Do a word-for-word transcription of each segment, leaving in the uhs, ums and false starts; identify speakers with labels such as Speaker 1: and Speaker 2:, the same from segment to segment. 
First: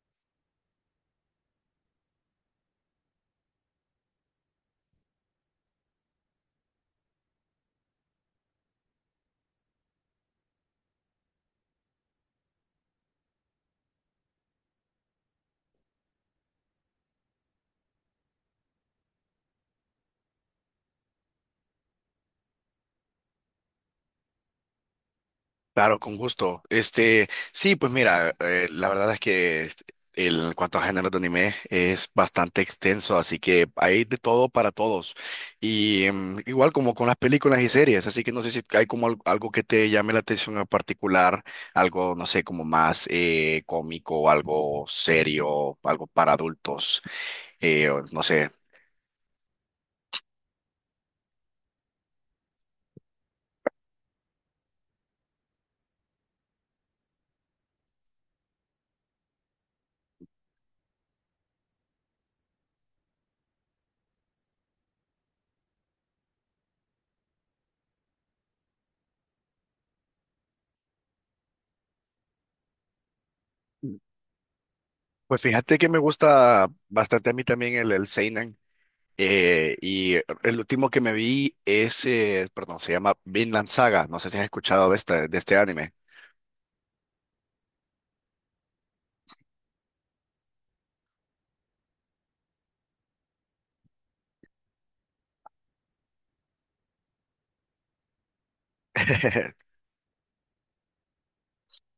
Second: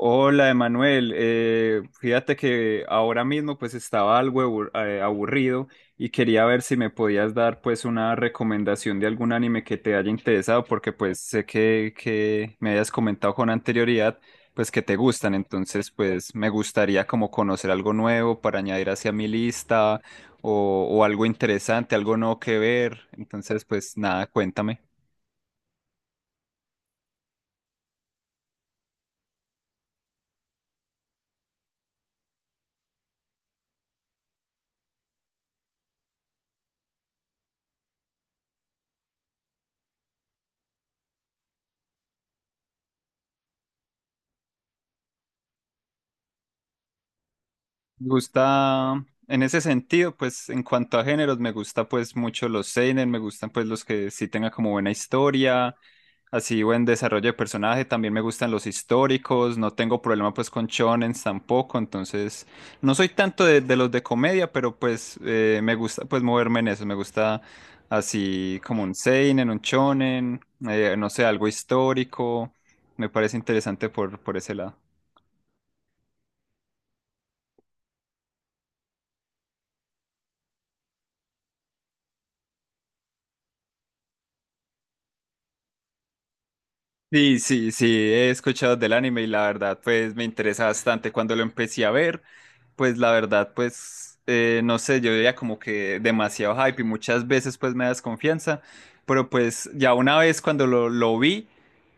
Speaker 1: Hola, Emanuel. Eh, fíjate que ahora mismo pues estaba algo abur- eh, aburrido y quería ver si me podías dar pues una recomendación de algún anime que te haya interesado porque pues sé que, que me hayas comentado con anterioridad pues que te gustan. Entonces pues me gustaría como conocer algo nuevo para añadir hacia mi lista o, o algo interesante, algo nuevo que ver. Entonces pues nada, cuéntame.
Speaker 2: Claro, con gusto. Este, sí, pues mira, eh, la verdad es que este, el, en cuanto a géneros de anime es bastante extenso, así que hay de todo para todos. Y em, igual como con las películas y series, así que no sé si hay como al- algo que te llame la atención en particular, algo, no sé, como más eh, cómico, algo serio, algo para adultos, eh, o
Speaker 1: Me
Speaker 2: no sé.
Speaker 1: gusta, en ese sentido, pues en cuanto a géneros, me gusta pues mucho los seinen, me gustan pues los que sí tengan como buena historia, así buen desarrollo de personaje, también me gustan los históricos, no tengo problema pues con shonens tampoco, entonces no soy tanto de, de los de comedia, pero pues eh, me gusta pues moverme en eso, me gusta así como un seinen, un shonen, eh, no sé, algo histórico, me parece interesante por, por ese lado.
Speaker 2: Pues fíjate que me gusta bastante a mí también el, el seinen. Eh, y el último que me vi es, eh, perdón, se llama Vinland Saga. No sé si has escuchado de este, de este anime.
Speaker 1: Sí, sí, sí, he escuchado del anime y la verdad, pues me interesa bastante. Cuando lo empecé a ver, pues la verdad, pues eh, no sé, yo veía como que demasiado hype y muchas veces pues me da desconfianza, pero pues ya una vez cuando lo, lo vi,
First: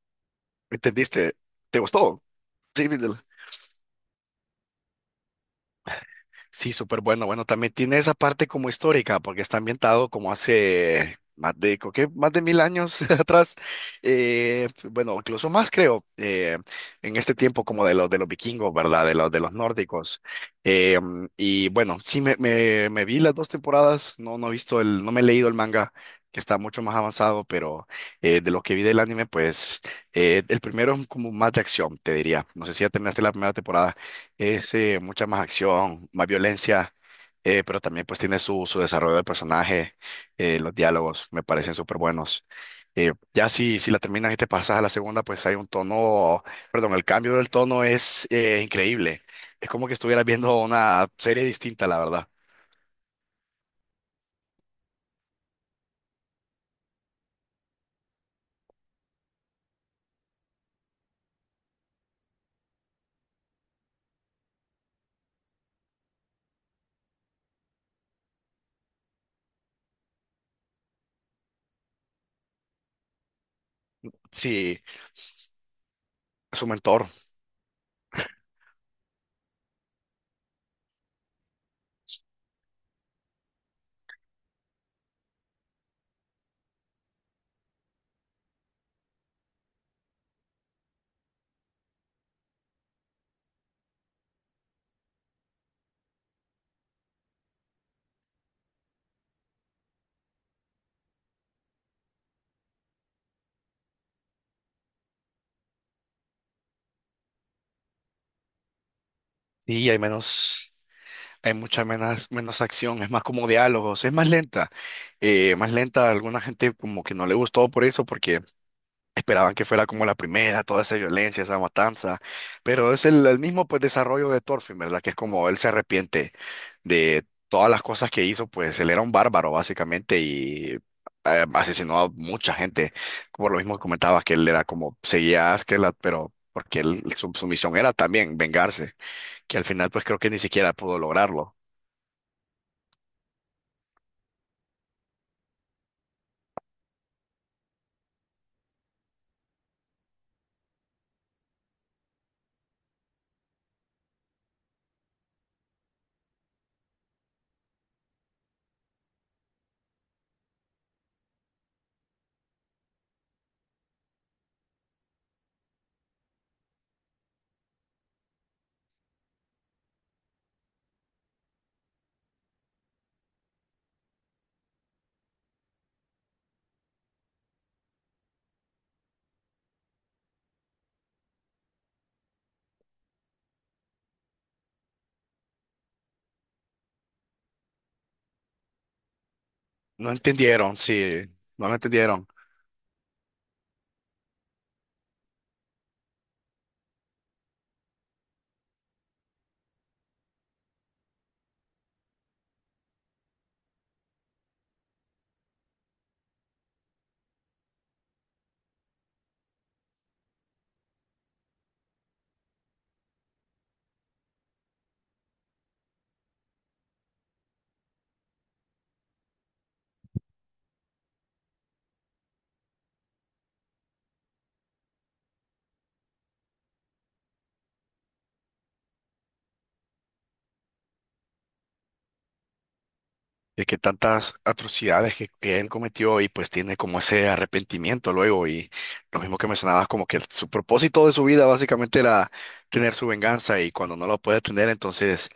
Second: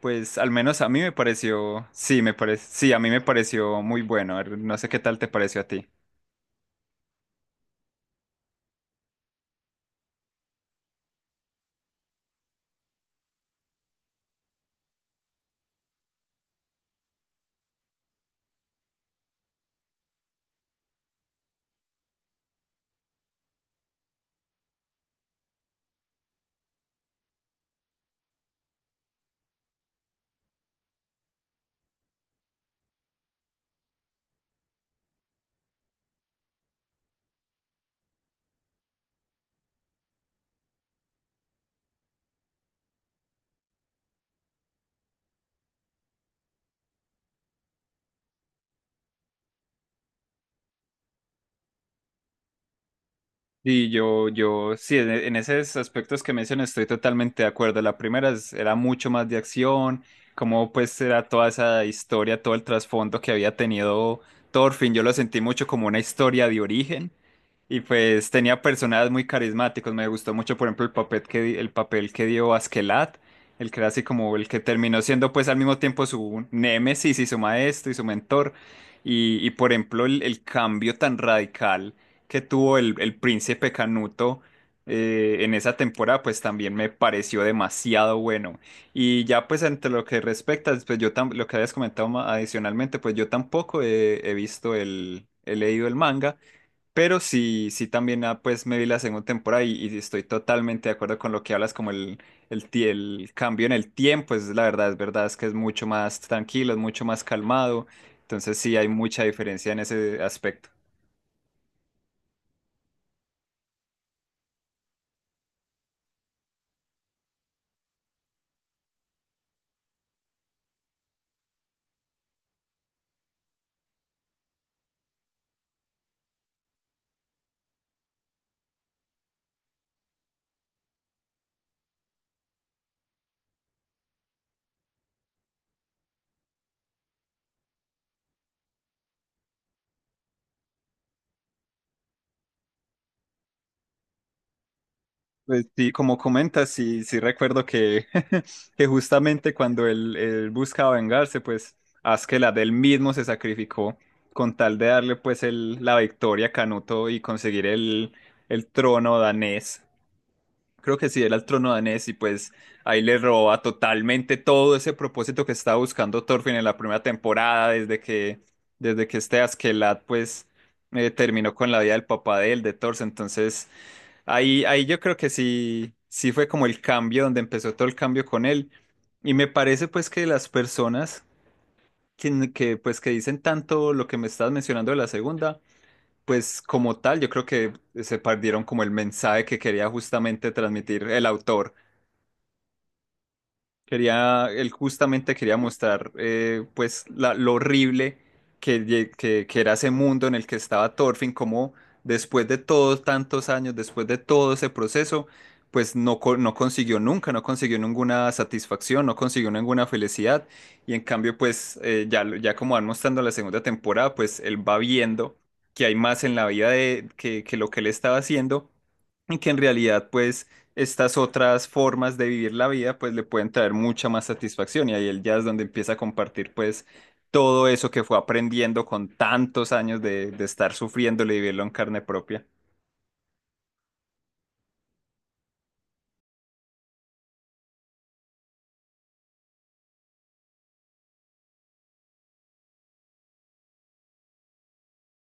Speaker 1: pues al menos a mí me
Speaker 2: ¿Entendiste? ¿Te
Speaker 1: pareció, sí,
Speaker 2: gustó?
Speaker 1: me parece,
Speaker 2: Sí,
Speaker 1: sí, a mí me pareció muy bueno. A ver, no sé qué tal te pareció a ti.
Speaker 2: Sí, súper bueno. Bueno, también tiene esa parte como histórica, porque está ambientado como hace más de, creo que más de mil años atrás. Eh, bueno, incluso más creo, eh, en este tiempo como de los de los vikingos, ¿verdad? De los de los nórdicos. Eh, mm, y bueno, sí me, me, me vi las dos temporadas. No, no he visto el, no me he leído el manga, que está mucho más avanzado, pero eh, de lo que vi del anime, pues eh, el primero es como más de acción, te diría. No sé si ya terminaste la primera temporada. Es eh, mucha más acción, más violencia, eh, pero también pues tiene su, su desarrollo de personaje, eh, los diálogos me parecen súper buenos. Eh, ya si, si la terminas y te pasas a la segunda, pues hay un tono, perdón, el cambio del tono es eh, increíble. Es como que estuvieras viendo una serie distinta, la verdad.
Speaker 1: Y yo, yo, sí, en, e, en esos aspectos que mencionas estoy totalmente de acuerdo. La primera es- era mucho más de acción, como pues era toda esa historia, todo el trasfondo que había tenido Thorfinn. Yo lo sentí mucho como una historia de origen y pues tenía personajes muy carismáticos. Me gustó mucho, por ejemplo, el papel que, di- el papel que dio Askelat, el que era así como el que
Speaker 2: Sí,
Speaker 1: terminó siendo pues al mismo tiempo su
Speaker 2: su mentor.
Speaker 1: némesis y su maestro y su mentor. Y, y por ejemplo, el el cambio tan radical que tuvo el, el príncipe Canuto eh, en esa temporada, pues también me pareció demasiado bueno. Y ya pues entre lo que respecta, pues yo tam- lo que habías comentado ma- adicionalmente, pues yo tampoco he, he visto el, he leído el manga, pero sí, sí también ah, pues me vi la segunda temporada y, y estoy totalmente de acuerdo con lo que hablas, como el, el, ti- el cambio en el tiempo, es la verdad, es verdad, es que es mucho más tranquilo, es mucho más calmado, entonces sí hay mucha diferencia en
Speaker 2: Y hay
Speaker 1: ese aspecto.
Speaker 2: menos, hay mucha menos, menos acción, es más como diálogos, es más lenta. Eh, más lenta, a alguna gente como que no le gustó por eso, porque esperaban que fuera como la primera, toda esa violencia, esa matanza, pero es el, el mismo pues desarrollo de Thorfinn, ¿verdad? Que es como él se arrepiente de todas las cosas que hizo, pues él era un bárbaro básicamente y eh, asesinó a mucha gente, como lo mismo comentabas que él era como seguía a Askeladd, pero porque él, su, su misión era también vengarse, que al final pues creo que ni siquiera pudo lograrlo.
Speaker 1: Pues sí, como comentas, sí, sí recuerdo que, que justamente cuando él, él buscaba vengarse, pues Askeladd él mismo se sacrificó con tal de darle pues el, la victoria a Canuto y conseguir el, el trono danés. Creo que sí, era el trono danés y pues ahí le roba totalmente todo ese propósito que estaba buscando Thorfinn en la primera temporada, desde que, desde que este Askeladd pues eh, terminó con la vida del papá de él, de Thor. Entonces... ahí, ahí yo creo que sí, sí fue como el cambio, donde empezó todo el cambio con él. Y me parece pues que las personas que, que, pues que dicen tanto lo que me estás mencionando de la segunda, pues como tal, yo creo que se perdieron como el mensaje que quería
Speaker 2: No
Speaker 1: justamente
Speaker 2: entendieron,
Speaker 1: transmitir
Speaker 2: sí,
Speaker 1: el
Speaker 2: no
Speaker 1: autor.
Speaker 2: lo entendieron.
Speaker 1: Quería, él justamente quería mostrar eh, pues la- lo horrible que, lle- que, que era ese mundo en el que estaba Thorfinn, como después de todos tantos años, después de todo ese proceso, pues no, co- no consiguió nunca, no consiguió ninguna satisfacción, no consiguió ninguna felicidad. Y en cambio, pues eh, ya, lo- ya como van mostrando la segunda temporada, pues él va viendo que hay más en la vida de, que, que lo que él estaba haciendo y que en realidad pues estas otras formas de vivir la vida, pues le pueden traer mucha más satisfacción y ahí él ya es donde empieza a compartir pues todo eso que fue aprendiendo con tantos años de, de estar sufriéndolo y vivirlo en carne propia.
Speaker 2: De que tantas atrocidades que, que él cometió y pues tiene como ese arrepentimiento luego y lo mismo que mencionabas como que el- su propósito de su vida básicamente era tener su venganza, y cuando no lo puede tener entonces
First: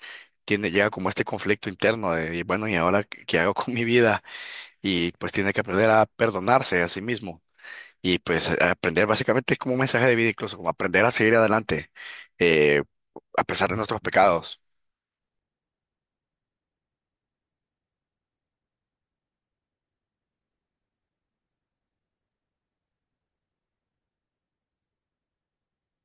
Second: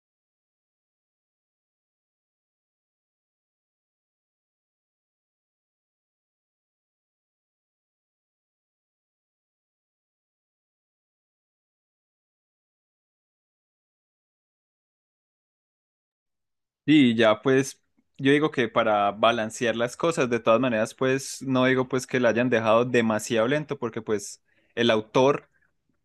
Speaker 2: tiene, llega como este conflicto interno de, y bueno, y ahora qué qué hago con mi vida. Y pues tiene que aprender a perdonarse a sí mismo y pues a- aprender, básicamente es como un mensaje de vida, incluso como aprender a seguir adelante, eh, a pesar de nuestros pecados.
Speaker 1: Y ya pues yo digo que para balancear las cosas, de todas maneras pues no digo pues que la hayan dejado demasiado lento porque pues el autor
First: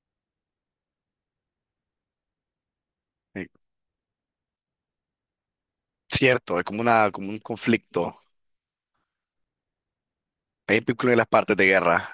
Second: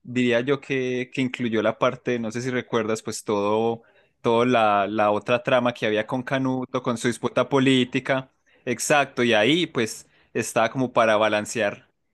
Speaker 1: diría yo que, que incluyó la parte, no sé si recuerdas, pues
Speaker 2: Eh,
Speaker 1: todo, todo la, la otra trama que había con
Speaker 2: Cierto, es como
Speaker 1: Canuto, con su
Speaker 2: una, como un
Speaker 1: disputa
Speaker 2: conflicto.
Speaker 1: política. Exacto, y ahí pues estaba
Speaker 2: Es
Speaker 1: como
Speaker 2: vínculo
Speaker 1: para
Speaker 2: en las partes de
Speaker 1: balancear.
Speaker 2: guerra.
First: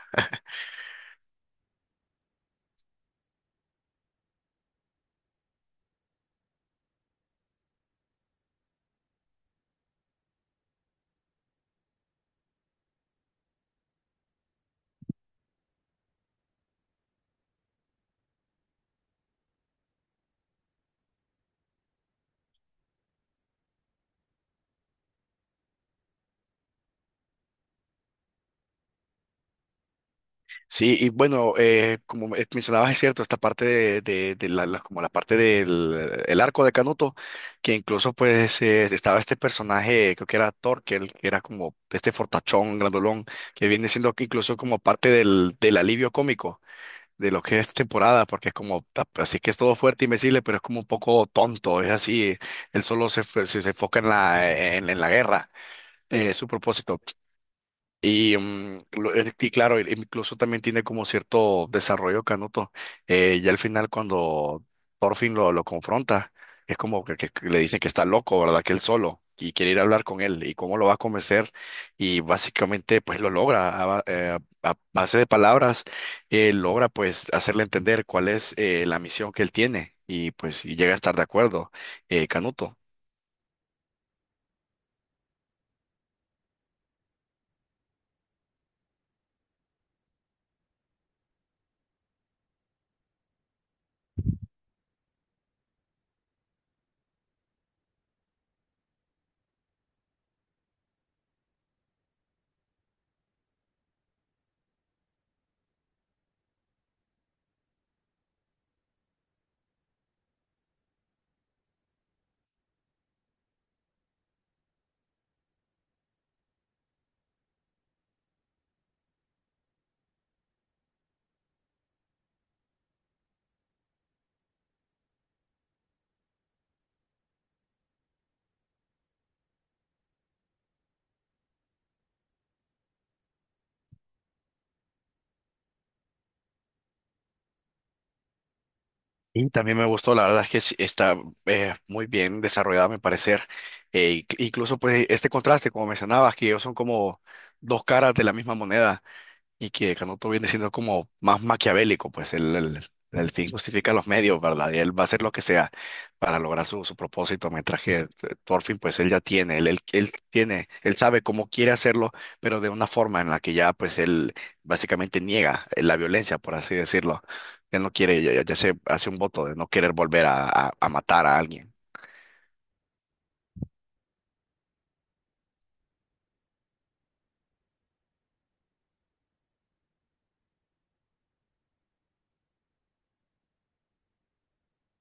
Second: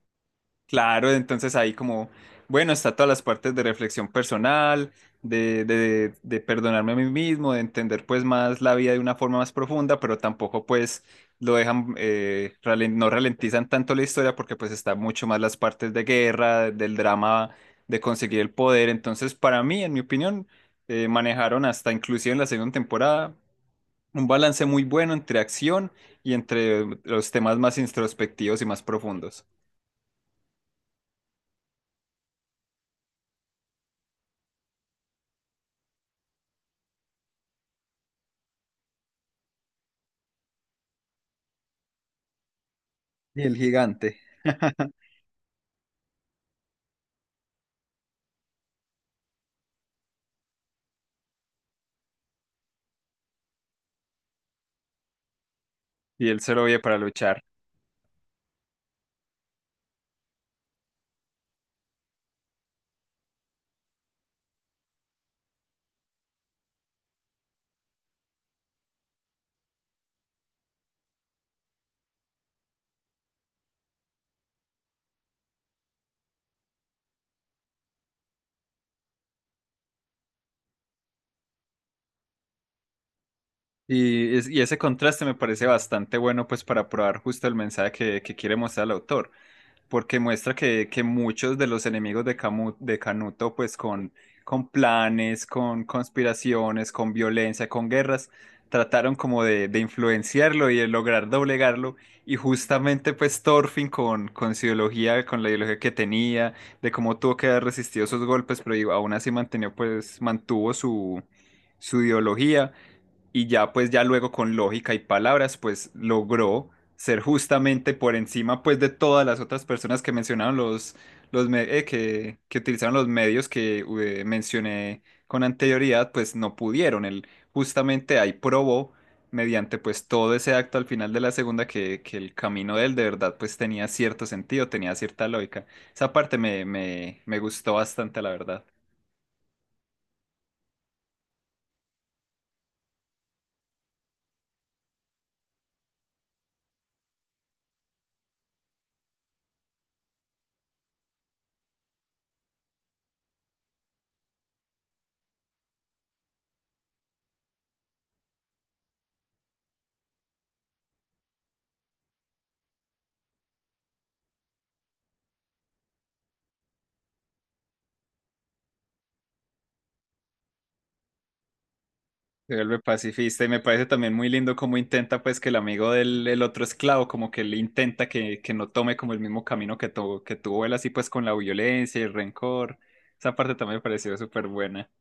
Speaker 1: Claro, entonces ahí como, bueno, está todas las partes de reflexión personal, de, de, de perdonarme a mí mismo, de entender pues más la vida de una forma más profunda, pero tampoco pues lo dejan, eh, ralen- no ralentizan tanto la historia porque pues está mucho más las partes de guerra, del drama de conseguir el poder. Entonces para mí, en mi opinión, eh, manejaron hasta inclusive en la segunda temporada un balance muy bueno entre acción y entre los temas más introspectivos y más profundos.
Speaker 2: Sí, y bueno, eh, como me- mencionabas, es cierto, esta parte de, de- de la, la- como la parte del el arco de Canuto, que incluso pues eh, estaba este personaje, creo que era Torkel, que era como este fortachón, grandolón,
Speaker 1: Y el
Speaker 2: que viene siendo
Speaker 1: gigante.
Speaker 2: que incluso como parte del, del alivio cómico de lo que es temporada, porque es como, ta- pues, así que es todo fuerte y invencible, pero es como un poco tonto, es así, él solo se, fue- se, se enfoca en la, en en la guerra,
Speaker 1: Y
Speaker 2: eh,
Speaker 1: él
Speaker 2: su
Speaker 1: se lo oye para
Speaker 2: propósito.
Speaker 1: luchar.
Speaker 2: Y, mm, lo- es- y claro, el- incluso también tiene como cierto desarrollo Canuto. Eh, ya al final cuando por fin lo, lo confronta, es como que, que- que le dicen que está loco, ¿verdad? Que él solo y quiere ir a hablar con él y cómo lo va a convencer. Y básicamente pues lo logra a, ba- eh, a- a base de palabras, eh, logra pues hacerle entender cuál es eh, la misión que él tiene, y pues y llega a estar de acuerdo, eh, Canuto.
Speaker 1: Y, es- y ese contraste me parece bastante bueno, pues para probar justo el mensaje que, que quiere mostrar el autor. Porque muestra que, que muchos de los enemigos de, Camu- de Canuto, pues con, con planes, con conspiraciones, con violencia, con guerras, trataron como de, de influenciarlo y de lograr doblegarlo. Y justamente pues Thorfinn con, con su ideología, con la ideología que tenía, de cómo tuvo que haber resistido esos golpes, pero aún así mantenió, pues, mantuvo su, su ideología y ya pues ya luego con lógica y palabras pues logró ser justamente por encima pues de todas las otras personas que mencionaron los, los me- eh, que, que utilizaron los medios que eh, mencioné con anterioridad pues no pudieron, él justamente ahí probó mediante pues todo ese acto al final de la segunda que, que el camino de él de verdad pues tenía cierto sentido, tenía cierta lógica. Esa parte me, me, me gustó bastante la verdad.
Speaker 2: Y también me gustó, la verdad es que sí, está eh, muy bien desarrollada, me parecer. Eh, inc- incluso pues este contraste, como mencionabas, que ellos son como dos caras de la misma moneda. Y que Canuto viene siendo como más maquiavélico, pues el, el, el fin justifica los medios, ¿verdad? Y él va a hacer lo que sea para lograr su, su propósito, mientras que eh, Thorfinn, pues él ya tiene, él, él, él tiene, él sabe cómo quiere hacerlo, pero de una forma en la que ya, pues él básicamente niega eh, la violencia, por así decirlo. Él no quiere, ya, ya ya se hace un voto de no querer volver a, a a matar a alguien.
Speaker 1: Se vuelve pacifista y me parece también muy lindo cómo intenta pues que el amigo del el otro esclavo como que le intenta que, que no tome como el mismo camino que, tu- que tuvo él así pues con la violencia y el rencor. Esa parte también me pareció súper buena.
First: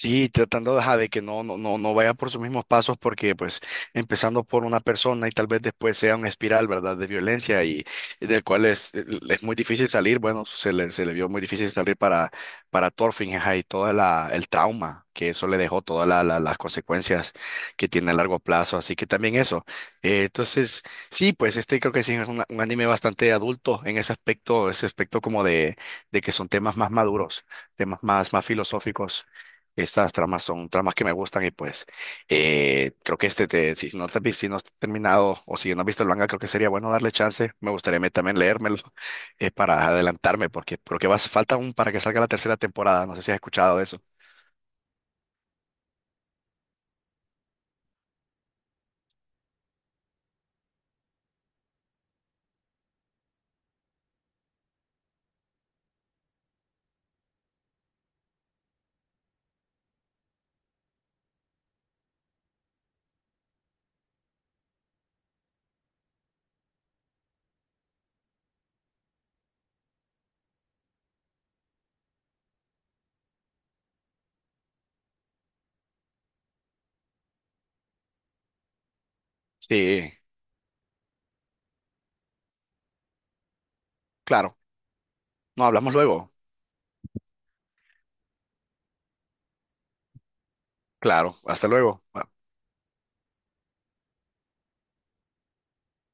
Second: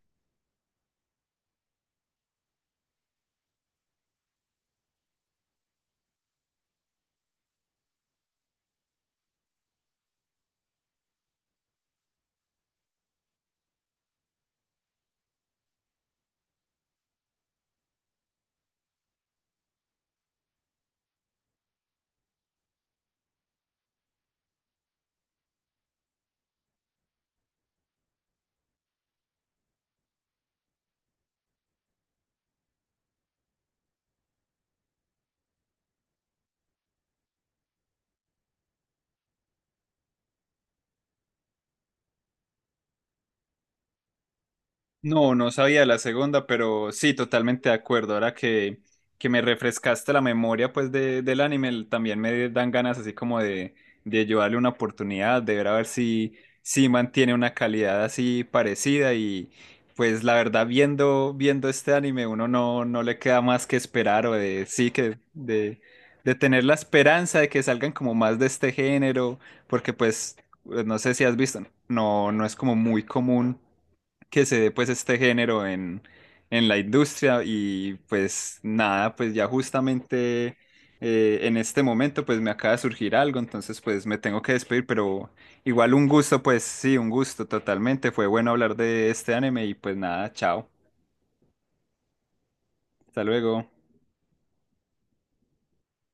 Speaker 2: Sí, tratando de ajá, de que no, no, no, no vaya por sus mismos pasos, porque pues empezando por una persona y tal vez después sea una espiral, ¿verdad? De violencia y, y del cual es, es muy difícil salir, bueno, se le, se le vio muy difícil salir para, para Thorfinn, ajá, y todo el trauma que eso le dejó, todas la- la- las consecuencias que tiene a largo plazo, así que también eso. Eh, entonces, sí, pues este creo que sí es una- un anime bastante adulto en ese aspecto, ese aspecto como de, de que son temas más maduros, temas más, más filosóficos. Estas tramas son tramas que me gustan y pues eh, creo que este, te, si no te has vis- si no has terminado, o si no has visto el manga, creo que sería bueno darle chance. Me gustaría a mí también leérmelo, eh, para adelantarme, porque creo que va, falta aún para que salga la tercera temporada. No sé si has escuchado de eso.
Speaker 1: No, no sabía la segunda, pero sí, totalmente de acuerdo. Ahora que, que me refrescaste la memoria pues de, del anime, el- también me dan ganas así como de, de yo darle una oportunidad, de ver a ver si, si mantiene una calidad así parecida y pues la verdad viendo, viendo este anime uno no, no le queda más que esperar o de sí que de, de tener la esperanza de que salgan como más de este género, porque pues no sé si has visto, no, no es como muy común que se dé pues este género en, en la industria y pues nada, pues ya
Speaker 2: Sí,
Speaker 1: justamente eh, en este momento pues me acaba de surgir algo, entonces pues me tengo que
Speaker 2: claro.
Speaker 1: despedir, pero
Speaker 2: No, hablamos
Speaker 1: igual un
Speaker 2: luego.
Speaker 1: gusto, pues sí, un gusto totalmente, fue bueno hablar de este anime y pues nada, chao,
Speaker 2: Claro, hasta luego.
Speaker 1: hasta luego.